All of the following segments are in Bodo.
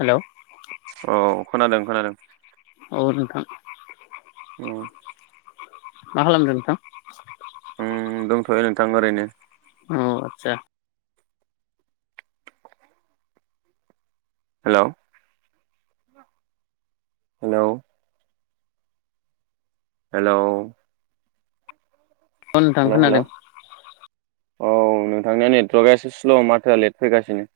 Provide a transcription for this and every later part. हेलौ औ खोनादों खोनादों। औ नोंथां। अ मा खालामदों नोंथां? उम दंथ'यो नोंथां ओरैनो। अ आतसा। हेलौ हेलौ हेलौ अ नोंथां हेलौ हेलौ खोनादों। औ नोंथांनिया नेटवर्कआ एसे स्ल' माथोआ लेट फैगासिनो।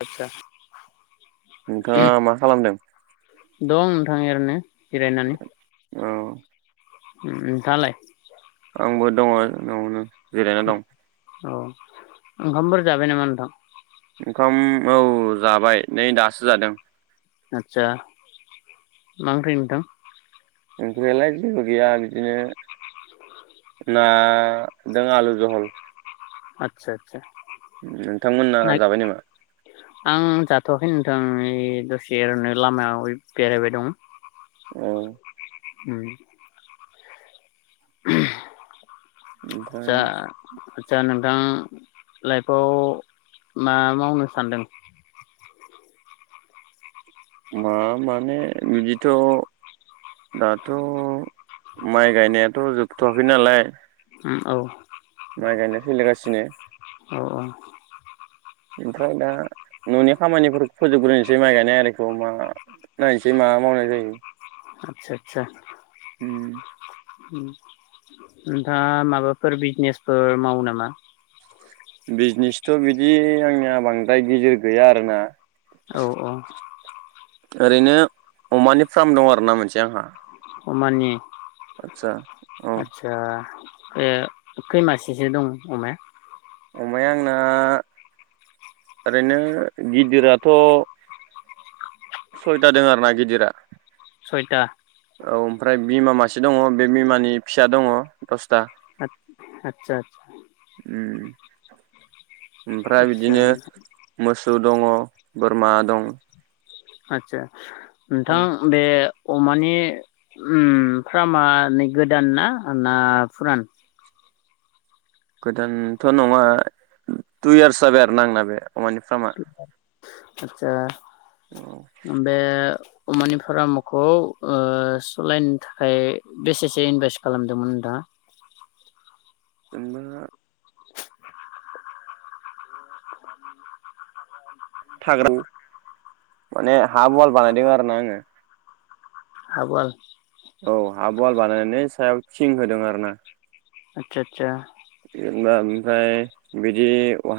आतसा। नोंथाङा मा खालामदों? दं नोंथां एरैनो जिरायनानै। औ। उम नोंथां आलाय? आंबो दङ न'आवनो जिरायना दं। औ ओंखामफोर जाबाय नामा नोंथां? ओंखाम औ जाबाय नै दासो जादों। आतसा मा ओंख्रै नोंथां? ओंख्रियालाय जेबो गैया बिदिनो ना दों आलु जहल। आतसा आतसा। नोंथांमोनना जाबाय नामा? आं जाथ'वाखै नोंथां ओइ दसे ओरैनो लामायाव बेरायबाय दं। ओ उम [inaudible] ओमफ्राय जा जा नों दा लाइफआव मा मावनो सानदों। मा माने बिदिथ' दाथ' माइ गायनायाथ' जोबथ'वाखै नालाय। उम औ। माइ गायनाय सोलिगासिनो। अ। ओमफ्राय दा न'नि खामानिफोरखौ फोजोबग्रोनोसै माइ गायनाय आरिखौ मा नायनोसै मा मावनाय जायो। आतसा आतसा। उम। नोंथाङा माबाफोर बिजिनेसफोर मावो नामा। बिजिनेसथ' बिदि आंनिया बांद्राय गेजेर गैया आरोना। औ औ। ओरैनो अमानि फार्म दं आरो ना मोनसे आंहा। अमानि। आदसा औ आतसा। ए खैमासेसो दं अमाया। अमाया आंना ओरैनो गिदिराथ' सयथा दं आरोना गिदिरा। सयथा औ ओमफ्राय। बिमा मासे दङ बे बिमानि फिसा दङ। दसथा आदसा उम। ओमफ्राय आदसा बिदिनो मोसौ दङ बोरमा दं। आदसा। नोंथां बे अमानि उम फार्मा नै गोदान ना ना फुरा गोदान थ' नङा टु इयार्स जाबाय आरो आंना बे अमानि फार्मा। आदसा औ बे अमानि फार्मखौ ओ सलायनो थाखाय बेसेसो इनभेस्ट खालामदोंमोन नोंथाङा। उम मा थाग्रा माने हाब अवाल बानायदों आरो ना आङो। हाब अवाल। औ हाबवाल बानायनायनै सायाव थिं होदों आरो ना। आतसा आतसा। जेनेबा ओमफ्राय बिदि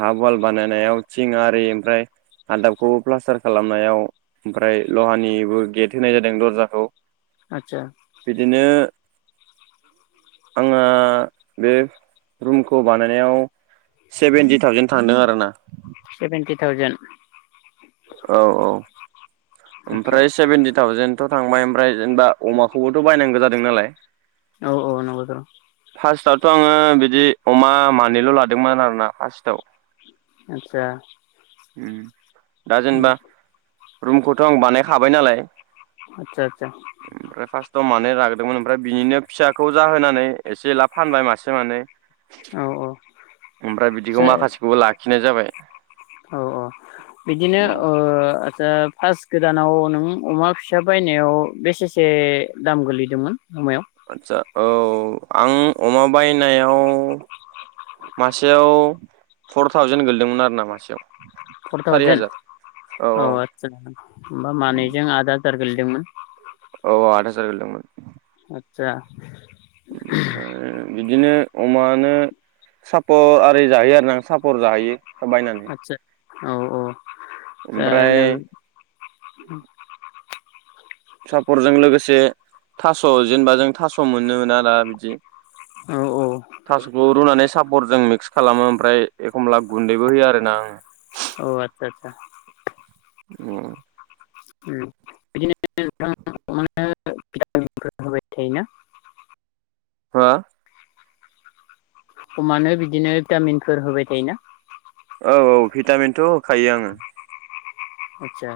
हाब अवाल बानायनायाव थिं आरि ओमफ्राय हादाबखौ प्लास्टार खालामनायाव ओमफ्राय लहानिबो गेट होनाय जादों दरजाखौ। आतसा। दिनो आङो बे। रुमखौ बानायनायाव सेभेेनटि थावजेन थांदों आरो ना। Seventy thousand. औ औ। आदसा ओमफ्राय सेभेेनटि थावजेेन थ' थांबाय ओमफ्राय जेनबा अमाखौबोथ' बायनांगो जादों नालाय। औ औ नंगौथर। फासटआवथ' आङो बिदि अमा मानैल' लादोंमोन आरोना फास्टआव। आदसा। उम। दाजेनबा। रुमखौथ आं बानायखाबाय नालाय। आदसा आदसा। थ मानै लाग्रोदोंमोन ओमफ्राय बिनिनो फिसाखौ जाहोनानै। एसे एला फानबाय मासे मानै। औ औ ओमफ्राय बिदिखौ आदसा माखासेखौबो लाख खिनाय जाबाय। औ औ बिदिनो औ ओ। दा फास्ट गोदानाव नों अमा फिसा बायनायाव बेसेसे दाम गोलैदोंमोन अमायाव। आदसा औ आं अमा बायनायाव मासेयाव फर थावजेन गोलैदोंमोन आरो ना मासेयाव। फर सारि थावजेेन हाजार औ आदसा होमबा औ मानैजों आद हाजार। गोेलैदोंमोन। जार गोलैदोंमोन। आदसा। ओमफ्राय बिदिनो अमानो सापर आरि जाहैयो आरो ना सापर जाहैयो। [unintelligible] बायनानै। आदसा औ औ। ओ ओमफ्राय नों [inaudible] सापरजों लोगोसे थास जेनेबा जों थास मोनोना दा बिदि। औ थासखौ रुनानै। सापर जों मिक्स खालामो ओमफ्राय एखमब्ला गुन्दैबो होयो आरो ना आं। औ आतसा आतसा। उम। बिदिनो [unintelligible] थायोना। हो ख [unintelligible] औ औ भिटामिनथ होखायो आङो। आतसा।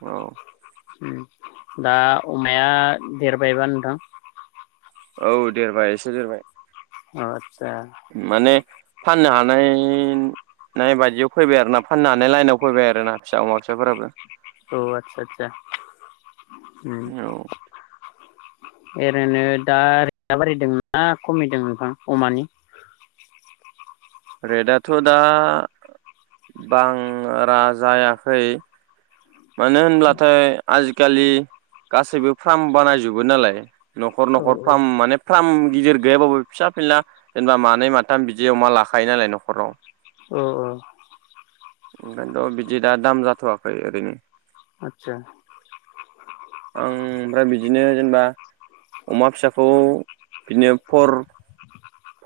औ। उम दा अमाया देरबायबा नोंथां। औ देरबाय एसे देरबाय। ओ माने। फाननो हानाय नाय बायदियाव फैबाय आरो ना फाननो हानाय लाइनाव फैबाय आरो ना फिसा अमा फिसाफोराबो। औ आतसा आतसा। औ। ओरैनो दा रेटआ बारै दोंना खमिदों नोंथां अमानि? रेटआथ' दा बांरा जायाखै। मानो होनब्लाथाय। आजिखालि न'खर औ न'खर फ्राम माने फ्राम। गिदिर गैयाबाबो फिसा फिनला जेनेबा मानै माथाम बिदि अमा लाखायो नालाय न'खराव। औ-औ। ओंखायनोथ' बिदि दा दाम जाथ'वाखै ओरैनो। आतसा। आं ओमफ्राय बिदिनो जेनेबा अमा फिसाखौ बिदिनो four.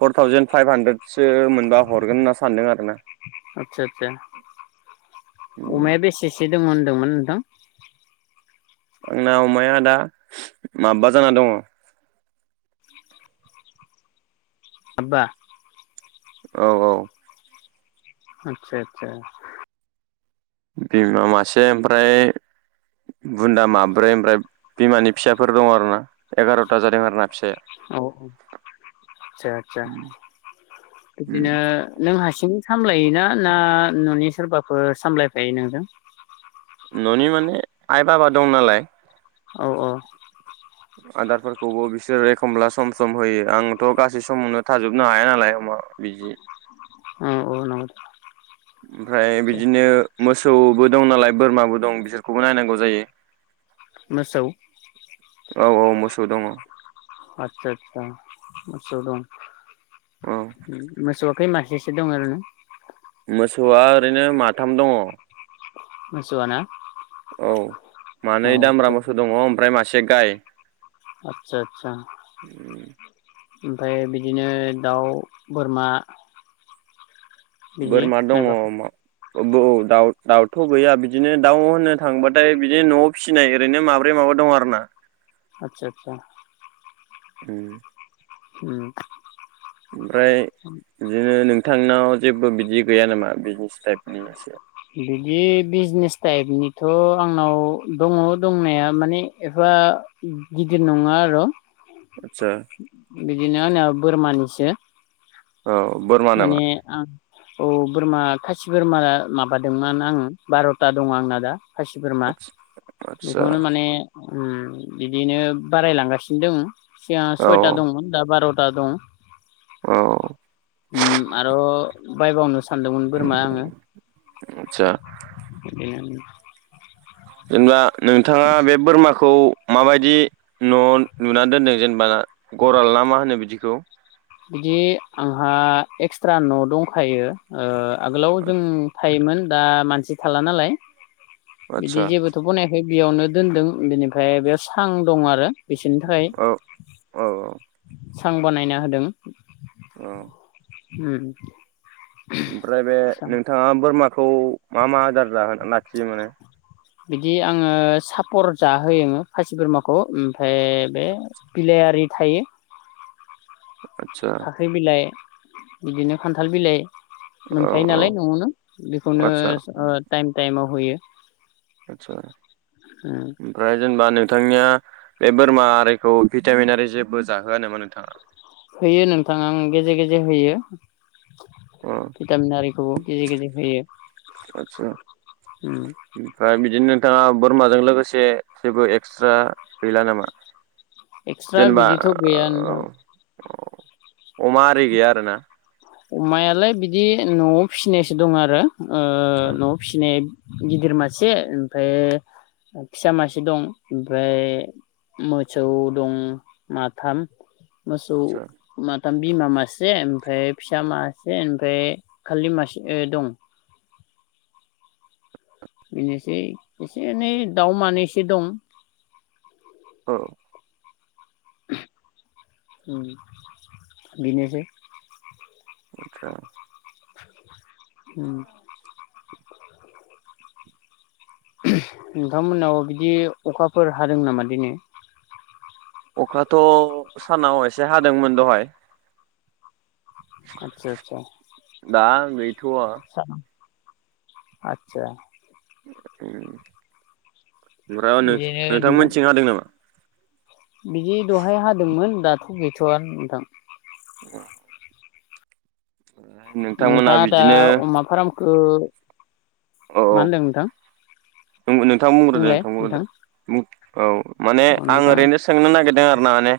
Four thousand five hundred. सो मोनबा हरगोन होनना सानदों आरोना। आदसा आदसा होनदोंमोन होनदोंमोन नोंथां। आंना अमाया दा माबबा जाना दङ। माबा। औ- औ। आतसा आतसा। बिमा मासे ओमफ्राय बुन्दा माब्रै ओमफ्राय बिमानि फिसाफोर दङ आरो ना एगार'था जादों आरोना। फिसाया औ औ आदसा आतसा बिदिनो नों हासि। थाम खम लायोना ना न'नि सोरबाफोर सामलायफायो नोंजों? न'नि माने आइ बाबा दं नालाय औ औ। आदारफोरखौबो बिसोर एखमब्ला सम सम होयो आंथ' गासै समावनो थाजोबनो हाया नालाय अमाखौ बिदि उम अ नंगौ ओमफ्राय आदसा बिदिनो मोसौबो दं नालाय बोरमाबो दं बिसोरखौबो नायनांगौ जायो। मोसौ औ औ मोसौ दङ'। आतसा आतसा मोसौ दं। औ मोसौआ खै मासेसो दं ओरैनो? मोसौआ ओरैनो माथाम दङ'। मोसौआना? औ मानै दामब्रा मोसौ दङ' ओमफ्राय मासे से गाय। आतसा आतसा। ओमफ्राय बिदिनो दाउ बोरमा बिदि बोरमा दङ' मायबा मा ब औ दाउ दाउथ' गैया बिदिनो दाउ होननो थांबाथाय बिदिनो न'आव फिसिनाय ओरैनो माब्रै माबा दं आरो ना । आतसा आतसा । उम्म। उम्म। ओमफ्राय बिदिनो नों थांनाव जेबो बिदि गैया नामा बिजनेस टाइपनि एसे बिदि बिजनेस टाइपनिथ' आंनाव दङ' दंनाया माने एफा गिदिर नङा आर' । आदसा बिदि नो आंना बोरमानिस [unintelligible] औ बोरमा नामा माने आ अ' । बोरमा खासि बोरमा माबा दोंमोन आंङो बार'था दङ' आंना दा । खासि बोरमा आदसा बेखौनो माने उम्म बिदिनो बारायलांगासिनो दों। सिगां औ सयथा दंमोन दा बार'थ था दं। औ । आरो बायबावनो सा सानदोंमोन बोरमा आंङो आदसा । बेनो जेनेबा नोंथाङा बे बोरमाखौ माबायदि न' नुनानै दोनदों जेनेबा गराल ना मा होनो बिदिखौ? बिदि आंहा एक्सट्रा न' दंखायो ओ आगोलाव जों थायोमोन । दा मानसि थाला नालाय । बिदि आदसा जेबोथ बनायाखै बेयावनो दोनदों बेनिफ्राय बेयाव सां दं आरो । बेसोरनि थाखाय औ औ औ सां बानायना होदों ‌। अ । उम्म। ओमफ्राय बे नोंथाङा बोरमा खौ मा मा आदार [unintelligible] बिदि आंङो सापर जाहोयो खासि बोरमाखौ ओमफफ्राय बे बिलायारि थायो । आदसा फाख्रि बिलाय, बिदिनो खान्थाल बिलाइ। औ मोनखायो औ नालाय न'आवनो, बेखौनो टाइम टाइमाव होयो। आतसा ओमफ्राय जों बानाय नोंथांनिया बे बोरमा आरिखौ भिटामिनारि जेबो जाहोआ नामा नोंथाङा? होयो नोंथाङा आं गेजेर गेजेर होयो। अ भिटामिनारिखौबो गेजेर गेजेर होयो। आदसा ओमफ्राय बिदिनो नोंथाङा बोरमाजों लोगोसे जेबो एक्सट्रा गैला नामा? एक्सट्रा जेनेबा बिदिथ गैया नोंथां। औ अमा आरि गैया आरो ना? अमायालाय बिदि न'आव फिसिनायसो दं आरो। ओ न'आव फिसिनाय गिदिर मासे ओमफ्राय, फिसा मासे दं, ओमफ्राय मोसौ दं माथाम। मोसौ आदसा मा दाम्ब्रि बिमा मासे ओमफ्राय फिसा मासे ओमफ्राय खालि मासे दं। बेनोसै एसे एनै दाउमानैसो दं। औ। बिनोसै। आतसा। औ। नोंथांमोनाव बिदि अखाफोर हादों नामा दिैनै? अखाथ' सानाव एसे हादोंमोन दहाय। आतसा आतसा। दा गै थ'वा आचसा। उम। ओमफ्राय बिदिनो नोंथां नोंथांमोननिथिं हादों नामा? बिदि दहाय हादोंमोन दाथ' गैथ'आ नोंथां। औ। नोंथाङा दा बिदिनो अमा फार्म। ओ। औ मा ओनदों नोंथां? नोंथां बुंग्रोदो नोंथां बुंग्रोदो बुं। औ। माने अ आं नोंथां ओरैनो सोंनो नागिरदों आरो ना माने‌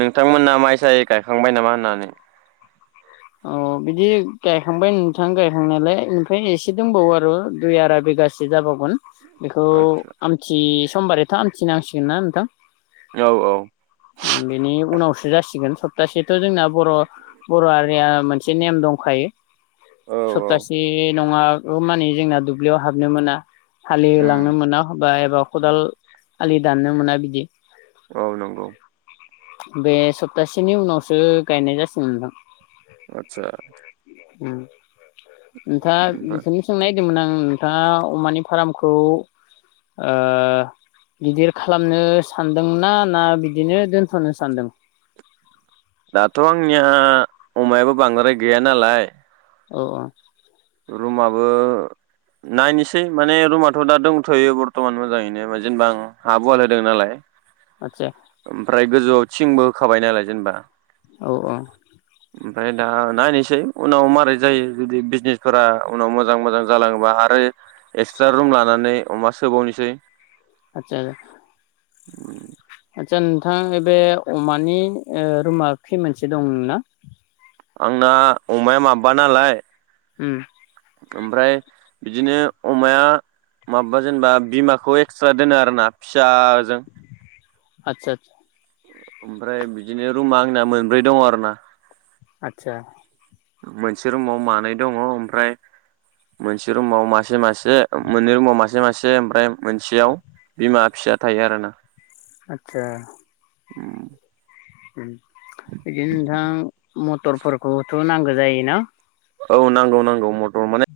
नोंथांमोना माइसाय गायखांबाय नामा होननानै। अ बिदि गायखांबाय नोंथां गायखांनायालाय ओमफ्राय एसे दंबावो आरो दुइ आरा बिगासो जाबावगोन। बेखौ आदसा आमथि। समबारैथ' हान्थिनांसिगोन ना नोंथां। औ औ बेनि उनावसो जासिगोन स दासेथ' जोंना बर' बर'आ। मोनसे नेम दंखायो। औ औ सप्तासे नङा। अ माने जोंना दुब्लियाव हाबनो मोना। उम हालिलांनो मोना हबा एबा खदाल आलि दाननो मोना बिदि औ नंगौ। बे सप्तासेनि उनावसो गायनाय जासिगोनदां आतसा। उम। नोंथाङा बेसनि सोंनायदोंमोन आं नोंथाङा अमानि फार्मखौ ओ गिदिर खालामनो सानदोंना ना बिदिनो दोन्थ'नो सानदों। दाथ' आंनिया अमायाबो बांद्राय गैया नालाय। औ औ-। रुमाबो नायनोसै माने रुमाथ' दा दंथ'यो बरथ'मान मोजाङैनो जेनेबा आं हाब अवाल होदों नालाय। आदसा ओमफ्राय गोजौआव। थिंबो होखाबाय नालाय जेनबा। औ ओ-। ओमफ्राय दा नायनोसै उनाव मारै जायो जुदि बिजनेस फोरा उनाव मोजां मोजां जालाङोबा आरो एक्सट्रा रुम लानानै अमा सोबावनोसै। आतसा। उम। आदसा नोंथां बे अमानि ओ रुमा खोय मोनसे दं नोंना। आंना अमाया माबबा नालाय। उम। ओमफ्राय बिदिनो अमाया माबा जेनेबा बिमाखौ एक्सट्रा दोनो आरोना फिसाजों। आतसा आसा। ओमफ्राय बिदिनो रुमा आंना मोनब्रै दङ आरो ना। आदसा। मोनसे रुमाव मानै दङ ओमफ्राय मोनसे रुमाव मासे मासे मोननै रुमाव मासे मासे ओमफ्राय मोनसेयाव बिमा फिसा थायो आरो ना। आदचा। उम। उम। बिदिनो नोंथां मटरफोरखौ खौ नांगौ जायो ना। औ नांगौ नांगौ मथ माने